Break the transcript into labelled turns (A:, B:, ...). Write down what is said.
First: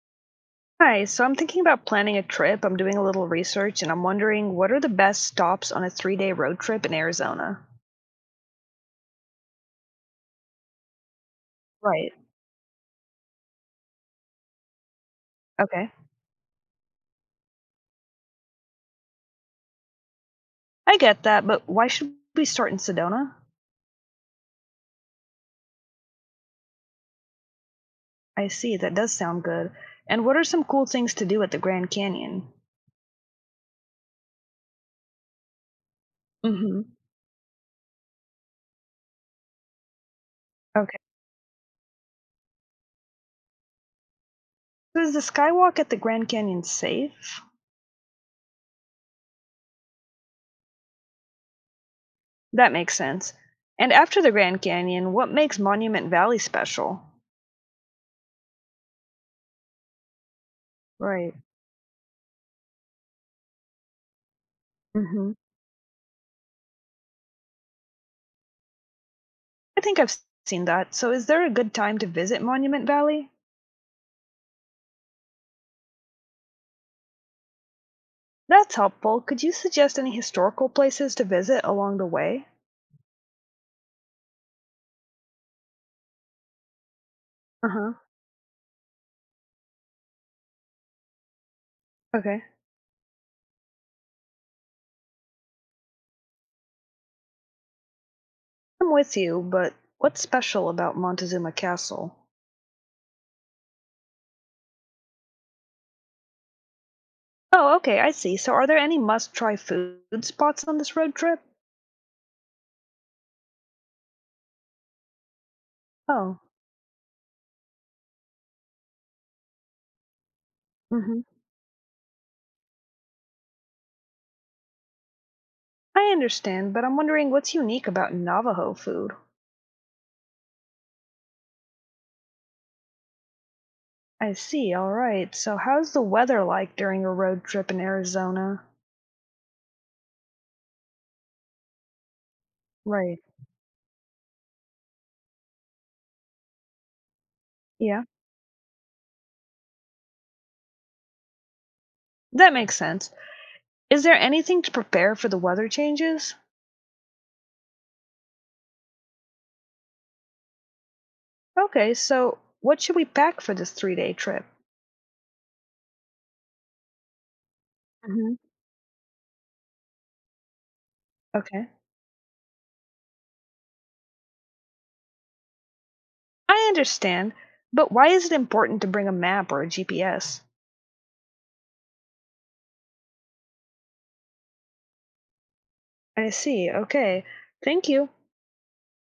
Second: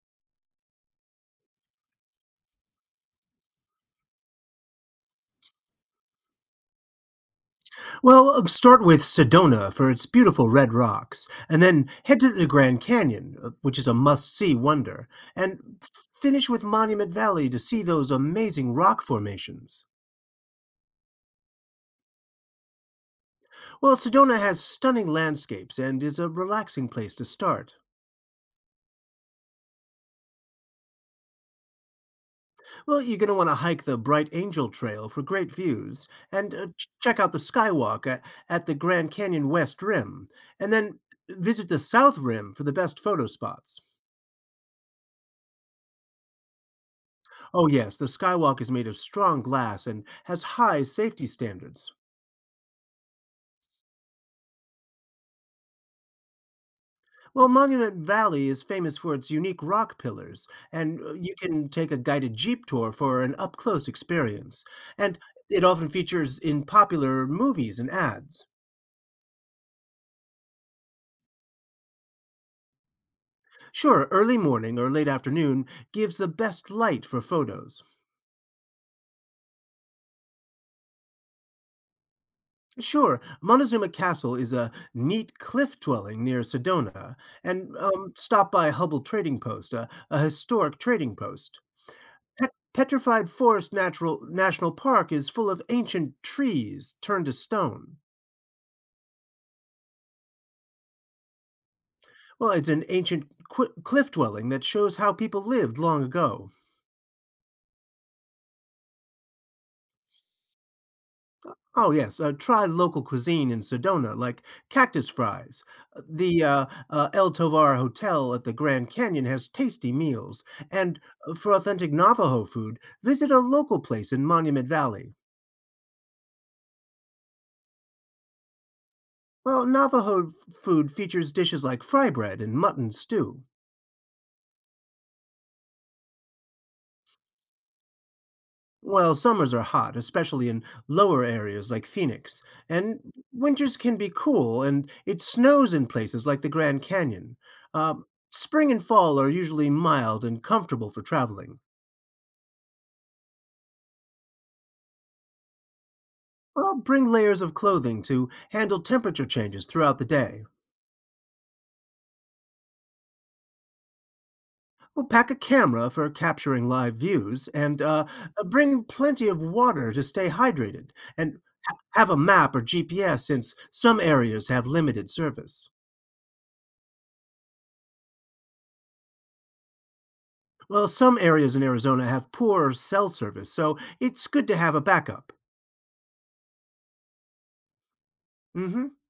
A: Hi, so I'm thinking about planning a trip. I'm doing a little research and I'm wondering what are the best stops on a 3 day road trip in Arizona?
B: Well, start with Sedona for its beautiful red rocks, and then
A: Right.
B: head to the Grand Canyon, which is a must-see wonder, and
A: Okay.
B: finish with Monument Valley to see those amazing rock formations.
A: I get that, but why should we start in Sedona?
B: Well, Sedona has stunning landscapes and is a relaxing place to start.
A: I see, that does sound good. And what are some cool things to do at the Grand Canyon?
B: Well, you're going to want to hike the Bright Angel Trail for great views, and
A: Mm-hmm.
B: check out the Skywalk at the Grand Canyon West Rim, and
A: Okay.
B: then visit the South Rim for the best photo spots.
A: So is the skywalk at the Grand Canyon safe?
B: Oh yes, the skywalk is made of strong glass and has high safety standards.
A: That makes sense. And after the Grand Canyon, what makes Monument Valley special?
B: Well, Monument Valley is famous for its unique rock pillars, and
A: Right.
B: you can take a guided jeep tour for an up close experience. And
A: Mm-hmm.
B: it often features in popular movies and ads.
A: I think I've s- Seen that. So is there a good time to visit Monument Valley?
B: Sure, early morning or late afternoon gives the best light for photos.
A: That's helpful. Could you suggest any historical places to visit along the way?
B: Sure, Montezuma Castle is a neat cliff dwelling near Sedona, and
A: Uh-huh.
B: stop by Hubble Trading Post, a historic trading post.
A: Okay.
B: Petrified Forest Natural National Park is full of ancient trees turned to stone.
A: I'm with you, but what's special about Montezuma Castle?
B: Well, it's an ancient cliff dwelling that shows how people lived long ago.
A: Oh, okay, I see. So are there any must-try food spots on this road trip?
B: Oh yes, try local cuisine in Sedona, like cactus fries.
A: Oh.
B: The El Tovar Hotel at the Grand Canyon has tasty meals, and
A: Mm-hmm.
B: for authentic Navajo food, visit a local place in Monument Valley.
A: I understand, but I'm wondering what's unique about Navajo food.
B: Well, food features dishes like fry bread and mutton stew.
A: I see. All right. So how's the weather like during a road trip in Arizona?
B: Well, summers are hot, especially in lower areas like Phoenix, and
A: Right.
B: winters can be cool, and it snows in places like the Grand Canyon. Uh,
A: Yeah.
B: Spring and fall are usually mild and comfortable for traveling.
A: That makes sense. Is there anything to prepare for the weather changes?
B: Well, bring layers of clothing to handle temperature changes throughout the day.
A: Okay, so what should we pack for this 3 day trip?
B: Well, pack a camera for capturing live views, and
A: Mhm.
B: bring plenty of water to stay hydrated. And
A: Okay.
B: have a map or GPS since some areas have limited service.
A: I understand, but why is it important to bring a map or a GPS?
B: Well, some areas in Arizona have poor cell service, so it's good to have a backup.
A: I see, okay. Thank you.
B: Hmm.